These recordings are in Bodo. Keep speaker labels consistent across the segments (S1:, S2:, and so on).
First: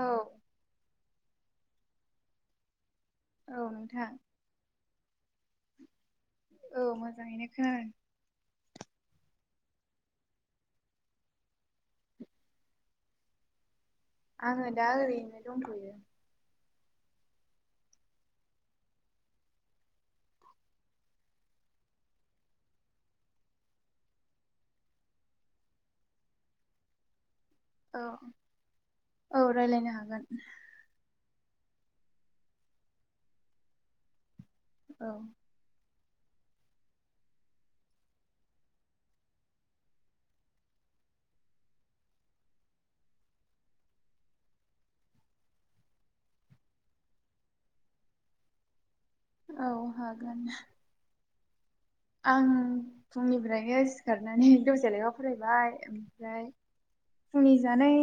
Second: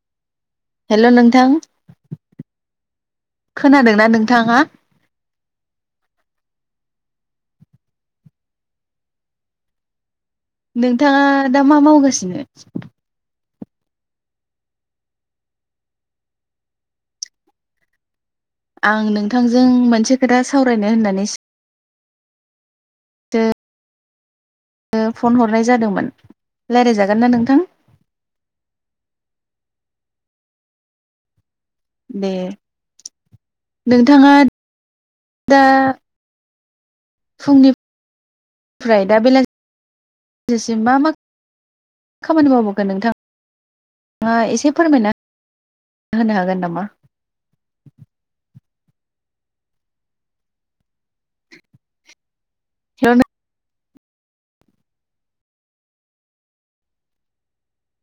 S1: औ
S2: हेलौ नोंथां
S1: औ
S2: खोनादोंना
S1: नोंथां
S2: नोंथाङा
S1: औ मोजाङैनो उम
S2: नोंथाङा दा मा मावगासिनो?
S1: आङो दा ओरैनो दंथ'यो।
S2: आं नोंथांजों मोनसे खोथा सावरायनो होननानै सो फन हरनाय जादोंमोन रायज्लायजागोन ना नों
S1: औ औ रायलायनो हागोन
S2: दे नोंथाङा।
S1: औ
S2: दा फुंनिफ्राय दा बेलासिम मा मा खामानि मावबोगोन नोंथाङा एसे फोरमायना होनो हागोन नामा?
S1: औ हागोन? आं फुंनिफ्रायनो जि सिखारनानै दसे लेखा फरायबाय ओमफ्राय फुंनि जानाय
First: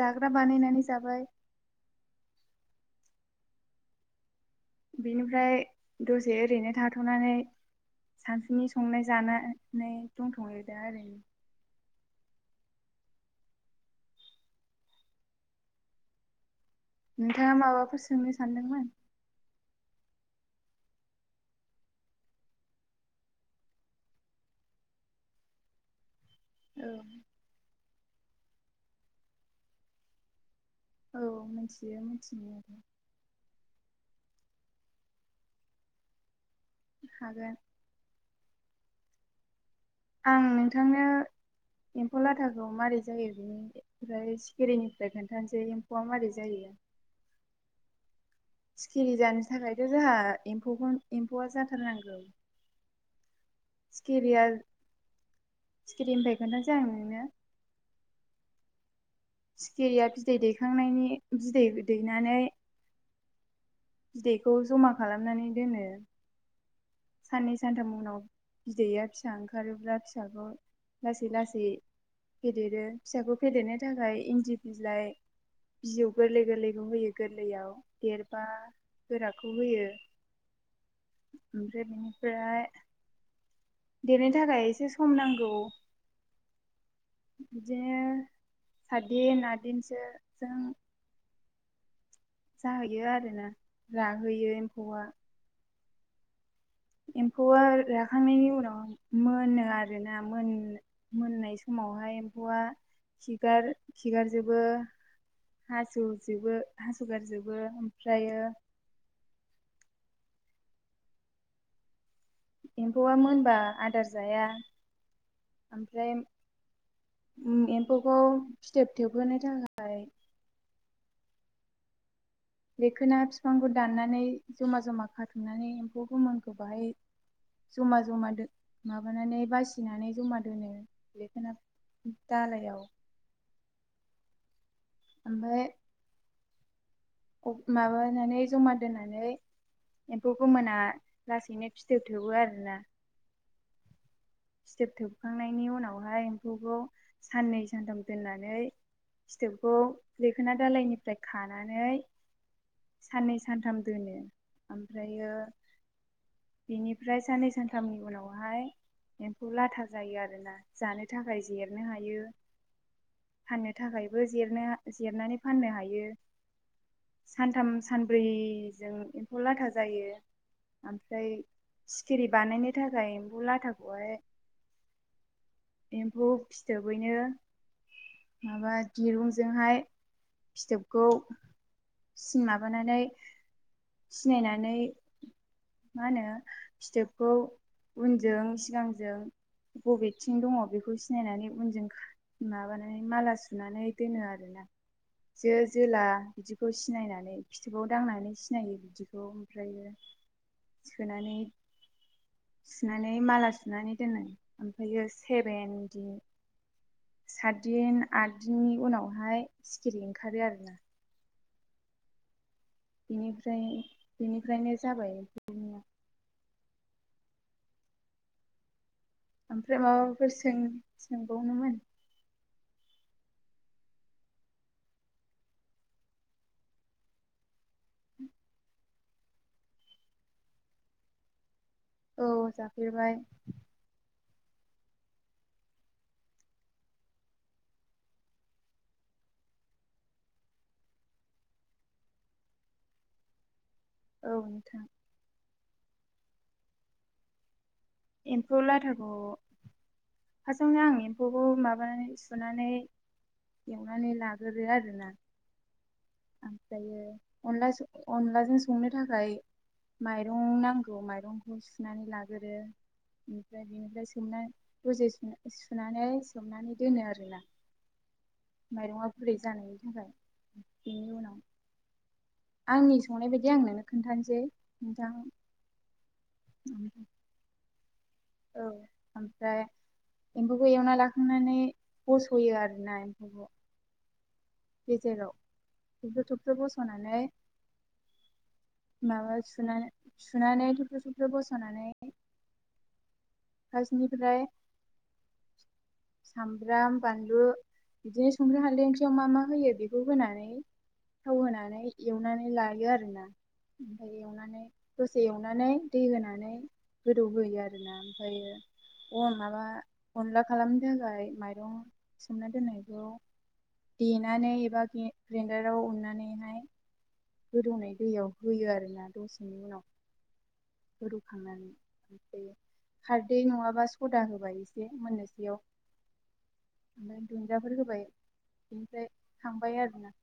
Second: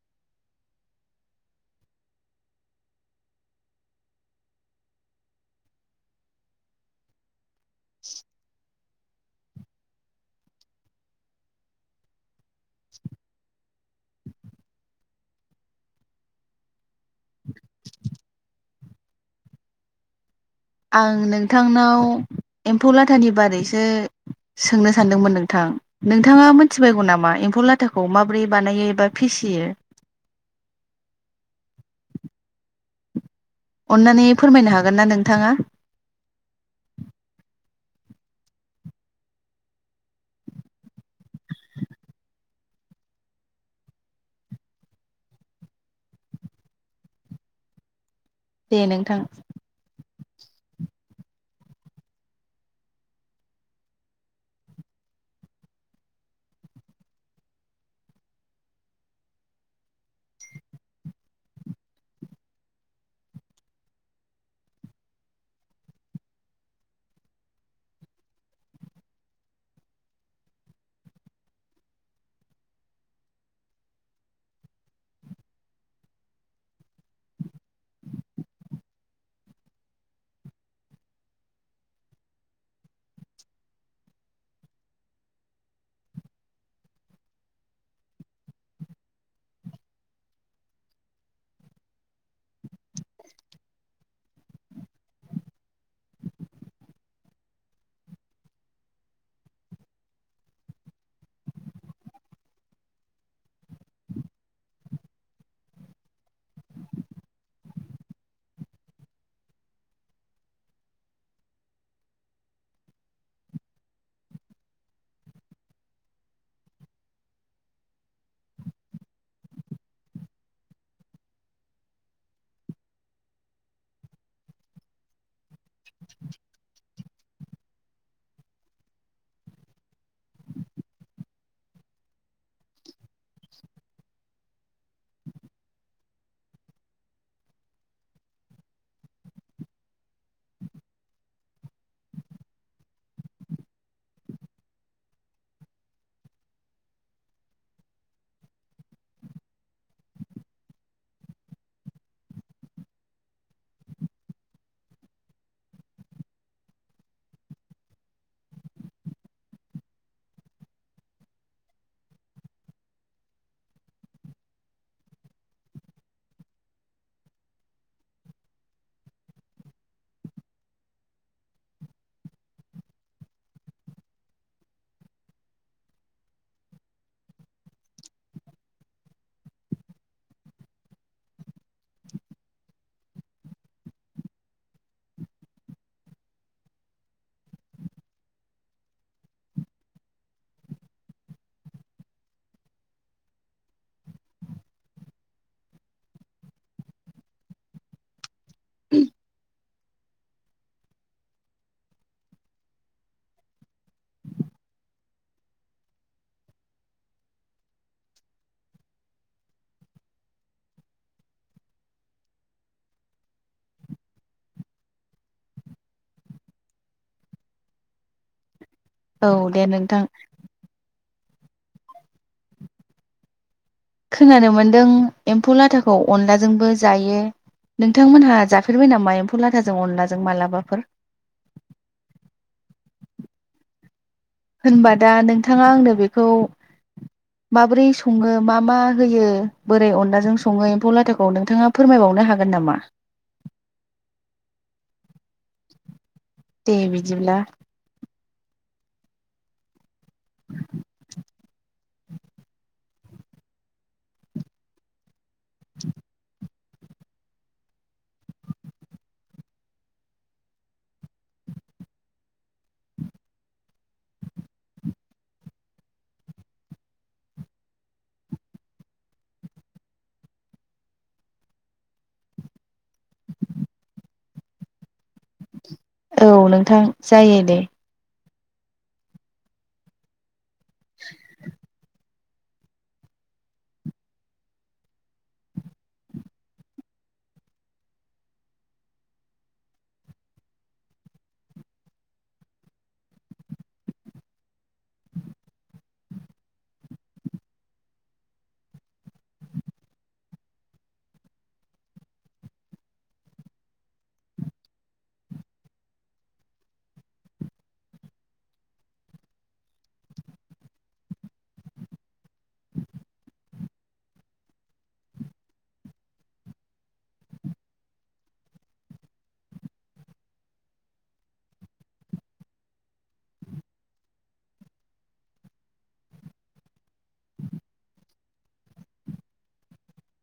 S1: जाग्रा बानायनानै जाबाय। बेनिफ्राय दसे ओरैनो थाथ'नानै सानसुनि संनाय जानानै दंथ'यो दा ओरैनो। नोंथाङा माबाफोर सोंनो सानदोंमोन।
S2: आं नोंथांनाव एम्फौ लाथानि बारैसो सोंनो सानदोंमोन नोंथां। नोंथाङा
S1: औ
S2: मिथिबायगौ नामा एम्फौ लाथाखौ? माब्रै बानायो एबा फिसियो?
S1: औ मिथियो मिथिनाया।
S2: अन्नानै फोरमायनो हागोन ना नोंथाङा?
S1: हागोन। आं नोंथांनो एम्फौ लाथाखौ मारै जायो बिनि ओमफ्राय सिखिरिनिफ्राय खोन्थानोसै एम्फौआ मारै जायो।
S2: दे
S1: सिखिरि
S2: नोंथां
S1: जानो थाखायथ' जोंहा एम्फौखोन एम्फौआ जाथारनांगो सिखिरिया सिखिरिनिफाय खोन्थासै आं नोंनो। सिखिरिया बिदै दैखांनायनि बिदै दैनानै। बिदैखौ जमा खालामनानै दोनो। साननै सानथाम उनाव बिदैया फिसा ओंखारोब्ला फिसाखौ लासै लासै फेदेरो फिसाखौ फेदेरनो थाखाय इन्दि बिलाइ बिजौ गोरलै गोरलैखौ होयो गोरलैयाव देरबा गोराखौ होयो। ओमफ्राय बेनिफ्राय देरनो थाखाय एसे सम नांगौ बिदिनो सातदिन आठदिनसो [unintelligible] जाहैयो आरोना राहैयो एम्फौआ एम्फौआ राखांनायनि उनाव मोनो आरोना मोन- मोननाय समावहाय एम्फौआ खिगार- खिगारजोबो हासुजोबो -हासुगारजोबो ओमफ्रायो। एम्फौआ मोनबा आदार जाया ओमफ्राय उम एम्फौखौ फिथोबथोबहोनो थाखाय लेखोना बिफांखौ दाननानै जमा जमा खाथुमनानै एम्फौ गोमोनखौ बाहाय जमा जमा माबानानै बासिनानै जमा दोनो लेखोना दालायाव। ओमफाय माबानानै जमा दोननानै एम्फौ गोमोना लासैनो फिथोब थोबो आरोना। फिथोब थोबखांनायनि उनावहाय एम्फौखौ साननै सानथाम दोननानै फिथोबखौ जेखोना दालायनिफ्राय खानानै साननै सानथाम दोनो ओमफ्रायो बेनिफ्राय साननै सानथामनि उनावहाय एम्फौ लाथा जायो आरोना जानो थाखाय जिरनो हायो फाननो थाखायबो जिरन-जिरनानै फाननो हायो सानथाम सानब्रैजों एम्फौ लाथा जायो ओमफ्राय सिखिरि बानायनो थाखाय एम्फौ लाथा। हाय एम्फौ फिथोबैनो माबा दिरुंजोंहाय फिथोबखौ सि माबानानै सिनायनानै मा होनो फिथोबखौ उनजों सिगांजों बबेथिं दङ बेखौ सिनायनानै उनजों माबानानै माला सुनानै दोनो आरोना जो जोला बिदिखौ सिनायनानै फिथोबाव दांनानै सिनायो बिदिखौ ओमफ्र सोनानै सुनानै माला सु सुनानै दोनो ओमफ्रायो सेभेनदिन सातदिन आद दिननि उनावहाय सिखिरि ओंखारो आरोना बेनिफ्राय बेनिफ्रायनो जाबाय [unintelligible]
S2: औ दे
S1: ओमफ्राय
S2: नोंथां
S1: माबाफोर सों सोंबावनोमोन?
S2: खोनानो मोन्दों एम्फौ लाथाखौ अनलाजोंबो जायो नोंथांमोनहा जाफेरबाय नामा एम्फौ लाथाजों अनलाजों मालाबाफोर?
S1: औ जाफेरबाय
S2: होनबा दा नोंथाङा आंनो बेखौ माबोरै सङो मा मा होयो बोरै अनलाजों सङो एम्फौ लाथाखौ नोंथाङा फोरमायबावनो हागोन नामा?
S1: औ नोंथां
S2: दे बिदिब्ला
S1: एम्फौ लाथाखौ फारस्टआवनो आं एम्फौखौ माबानानै सुनानै एवनानै लाग्रो आरोना
S2: [unintelligible]
S1: ओमफ्रायो अनला अनलाजों संनो थाखाय माइरं नांगौ माइरंखौ सुनानै लागोरो। ओमफ्राय बेनिफ्राय सोमना दजे सुनानै सोमनानै दोनो आरोना माइरङा बुरै जानायनि थाखाय बेनि उनाव आंनि संनाय बायदि आं नोंनो खोन्थानोसै नोंथां।
S2: औ नोंथां जायो दे
S1: औ ओमफ्राय एम्फौखौ एवना लाखांनानै बसयो आरोना एम्फौखौ गेजेराव थफ्र' थफ्र बस'नानै माबा सुनानै-सुनानै थफ्र थफ्र बस'नानै फार्स्टनिफ्राय सामब्राम बानलु बिदिनो संख्रि हादै ओंख्रियाव मा मा होयो बेखौ होनानै थाव होनानै एवनानै लायो आरोना ओमफ्राय एवनानै दसे एवनानै दै होनानै गोदौहोयो आरोना ओमफ्रायो अ माबा अनला खालामनो थाखाय माइरं सोमना दोननायखौ दे नानै एबा गे ग्रेन्दाराव उननानैहाय गोदौनाय दैयाव होयो आरोना दसेनि उनाव रुखांनानै ओमफ्राय खारदै नङाबा सदा होबाय एसे मोननोसयाव ओमफ्राय दुन्दियाफोर होबाय बेनिफ्राय खांबाय आरोना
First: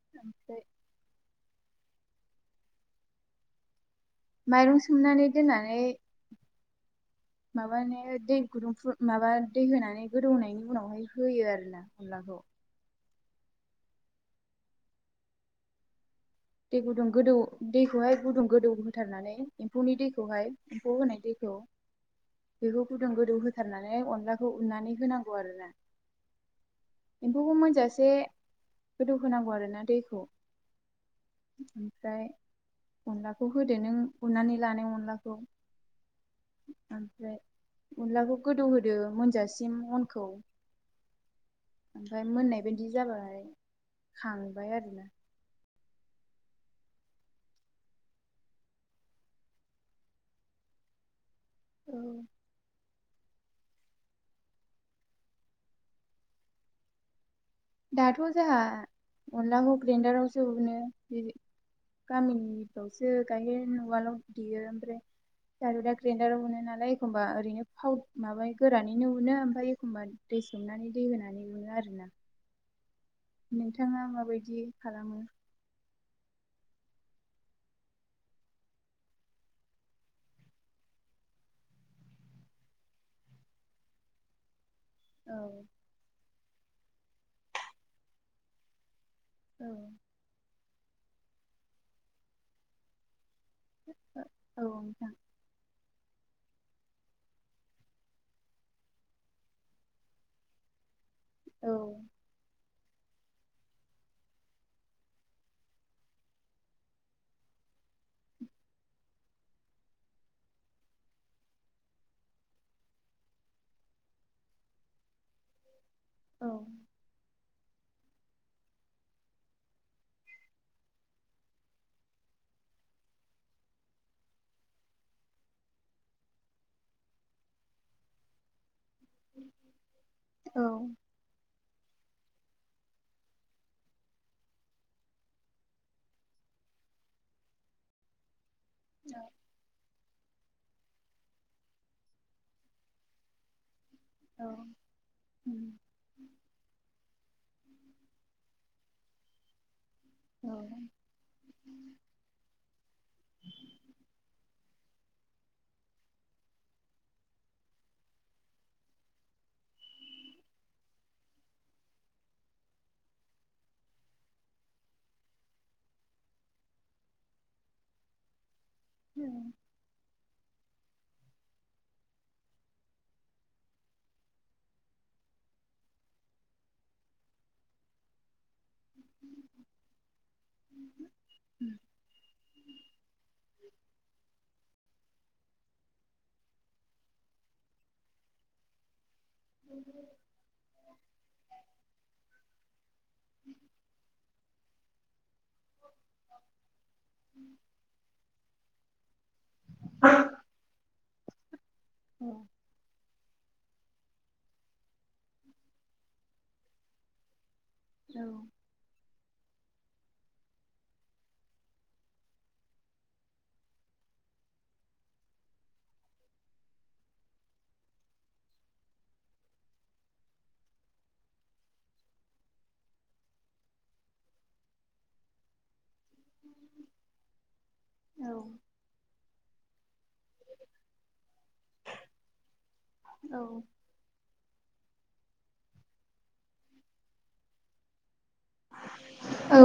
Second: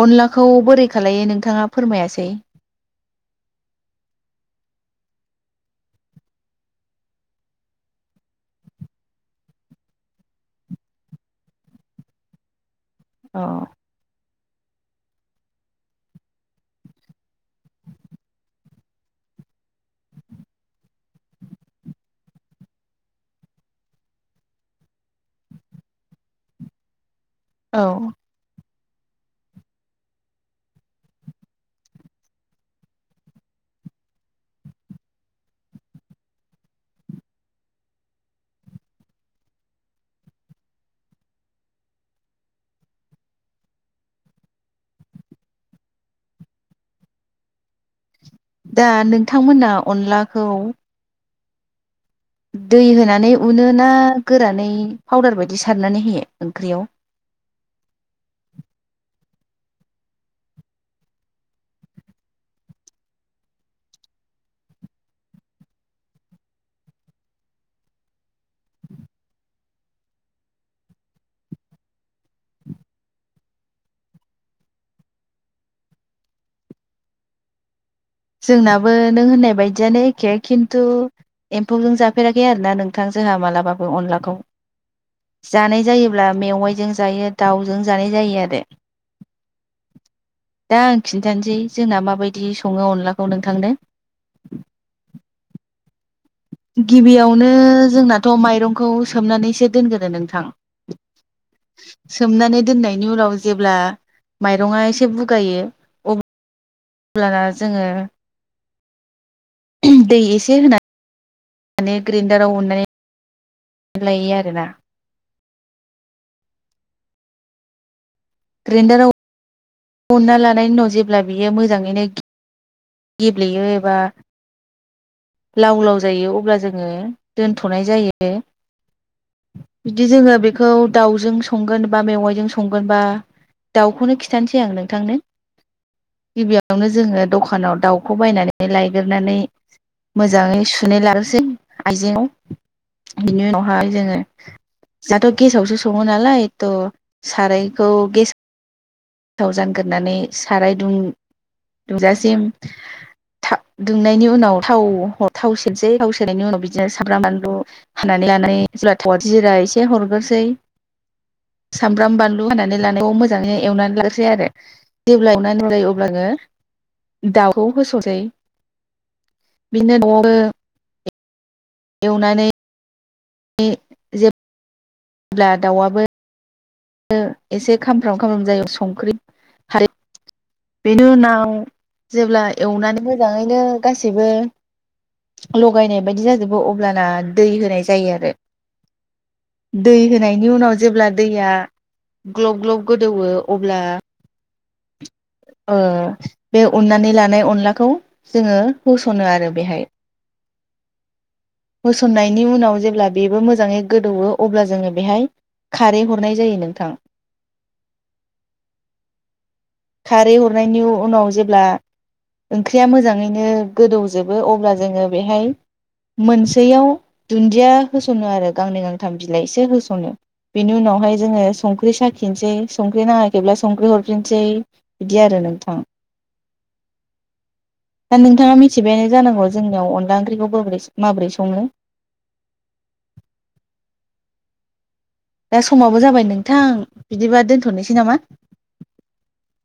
S2: अनलाखौ
S1: ओमफ्राय
S2: बोरै खालायो नों नोंथाङा फोरमायासै
S1: माइरं सोमनानै दोननानै माबानो दै गुदुंफ माबा दै होनानै गोदौनायनि उनावहाय होयो आरोना अनलाखौ
S2: औ
S1: दै गुदुं गोदौ दैखौहाय गुदुं गोदौ होथारनानै एम्फौनि दैखौहाय एम्फौ होनाय दैखौ बेखौ गुदुं गोदौ होथारनानै अनलाखौ उनानै होनांगौ आरोना एम्फौखौ
S2: औ
S1: मोनजासे गोदौ होनांगौ आरो ना दैखौ ओमफ्राय अनलाखौ होदो नों उरनानै लानाय अनलाखौ ओमफ्राय अनलाखौ गोदौहोदो मोनजासिम अनखौ ओमफ्राय मोननाय बायदि जाबाय खांबाय आरोना
S2: दा नोंथांमोना अनलाखौ
S1: औ
S2: दै होनानै उनो ना गोरानै पावदार बायदि सारनानै होयो ओंख्रियाव
S1: दाथ' जाहा अनलाखौ ग्रेन्डारावसो उनो गामिनिफ्रावसो गायहेन वालाव देयो ओमफ्राय आरो दा ग्रेडाराव उनो नालाय एखमबा ओरैनो फाव माबा गोरानैनो उनो ओमफ्राय एखमबा दै सोमनानै दै होनानै उनो आरोना नोंथाङा माबायदि खालामो
S2: जोंनाबो नों होननाय बायदियानो एखे खिन्थु एम्फौजों जाफेराखै आरोना नोंथां जोंहा मालाबाबो अनलाखौ
S1: औ
S2: जानाय जायोब्ला मेवाइजों जायो दाउजों जानाय जायो आरो
S1: औ
S2: दा आं खिन्थानोसै जोंना माबायदि सङो अनलाखौ औ नोंथांनो
S1: औ नोंथां
S2: गिबियावनो जोंनाथ' माइरंखौ सोमनानैसो दोनगोरो नोंथां
S1: औ
S2: सोमनानानै दोननायनि उनाव जेब्ला माइरङा एसे बुगायो अब्ला अब्लाना जोङो दै एसे होनानै माने ग्रेन्दाराव अननानै लायो आरोना
S1: औ
S2: ग्रेन्दाराव उनना लानायनि उनाव जेब्ला बियो मोजाङैनो गेब्लेयो एबा लाव लाव जायो अब्ला जोङो दोनथ'नाय जायो बिदि जोङो बेखौ
S1: औ
S2: दाउजों संगोन बा मेवायजों संगोनबा दाउखौनो खिथासै आं नोंथांनो गिबियावनो जोङो दखानाव दाउखौ बायनानै लायगोरनानै मोजाङै सुनाय लानोसै आइजेंआव बेनि उनावहाय जोङो
S1: औ
S2: दाथ' गेसावसो सङो नालाय थ' सारायखौ गेस थाव जान गोरनानै साराय दुं
S1: औ
S2: दुंजासिम था दुंनायनि उनाव थाव थाव सेरसै थाव सेरनायनि उनाव बिदिनो सामब्राम बानलु होनानै लानानै [unintelligible] जिरा एसे हरग्रोसै सामब्राम बानलु हानानै लानाय मोजाङैनो एवना लाग्रोसै आरो जेब्ला [unintelligible] अब्लानो दाउखौ होस'ननोसै बिदिनो न'आवनो एवनानै [unintelligible] जे ब्ला दाउआबो एसे खामफ्राम खामफ्राम जायो संख्रि [unintelligible] बेनि उनाव जेब्ला एवनानै मोजाङैनो गासैबो लगायनाय बायदि जाजोबो अब्लाना दै होनाय जायो आरो दै होनायनि उनाव जेब्ला दैया ग्लब ग्लब गोदौवो अब्ला ओ बे उननानै लानाय अनलाखौ जोङो सनो आरो बेहाय होसननायनि उनाव जेब्ला बेबो मो मोजाङै गोदौओ अब्ला जोङो बेहाय खारै हरनाय जायो नोंथां
S1: औ
S2: खारै हरनायनि उनाव जेब्ला ओंख्रिया मोजाङैनो गोदौजोबो अब्ला जोङो बेहाय मोनसेयाव दुन्दिया होसनो आरो गांनै गांथाम बिलाइसो होसनो बिनि उनावहाय जोङो संख्रि साखिनोसै संख्रि नाङाखैब्ला संख्रि हरफिनसै बिदि आरो नोंथां दा
S1: औ
S2: नोंथाङा मिथिबायानो जानांगौ जोंनियाव अन ला ओंख्रिखौ बोरै माब्रै संङो
S1: औ
S2: दा समाबो जाबाय नोंथां बिदिबा दोनथनोसै नामा
S1: औ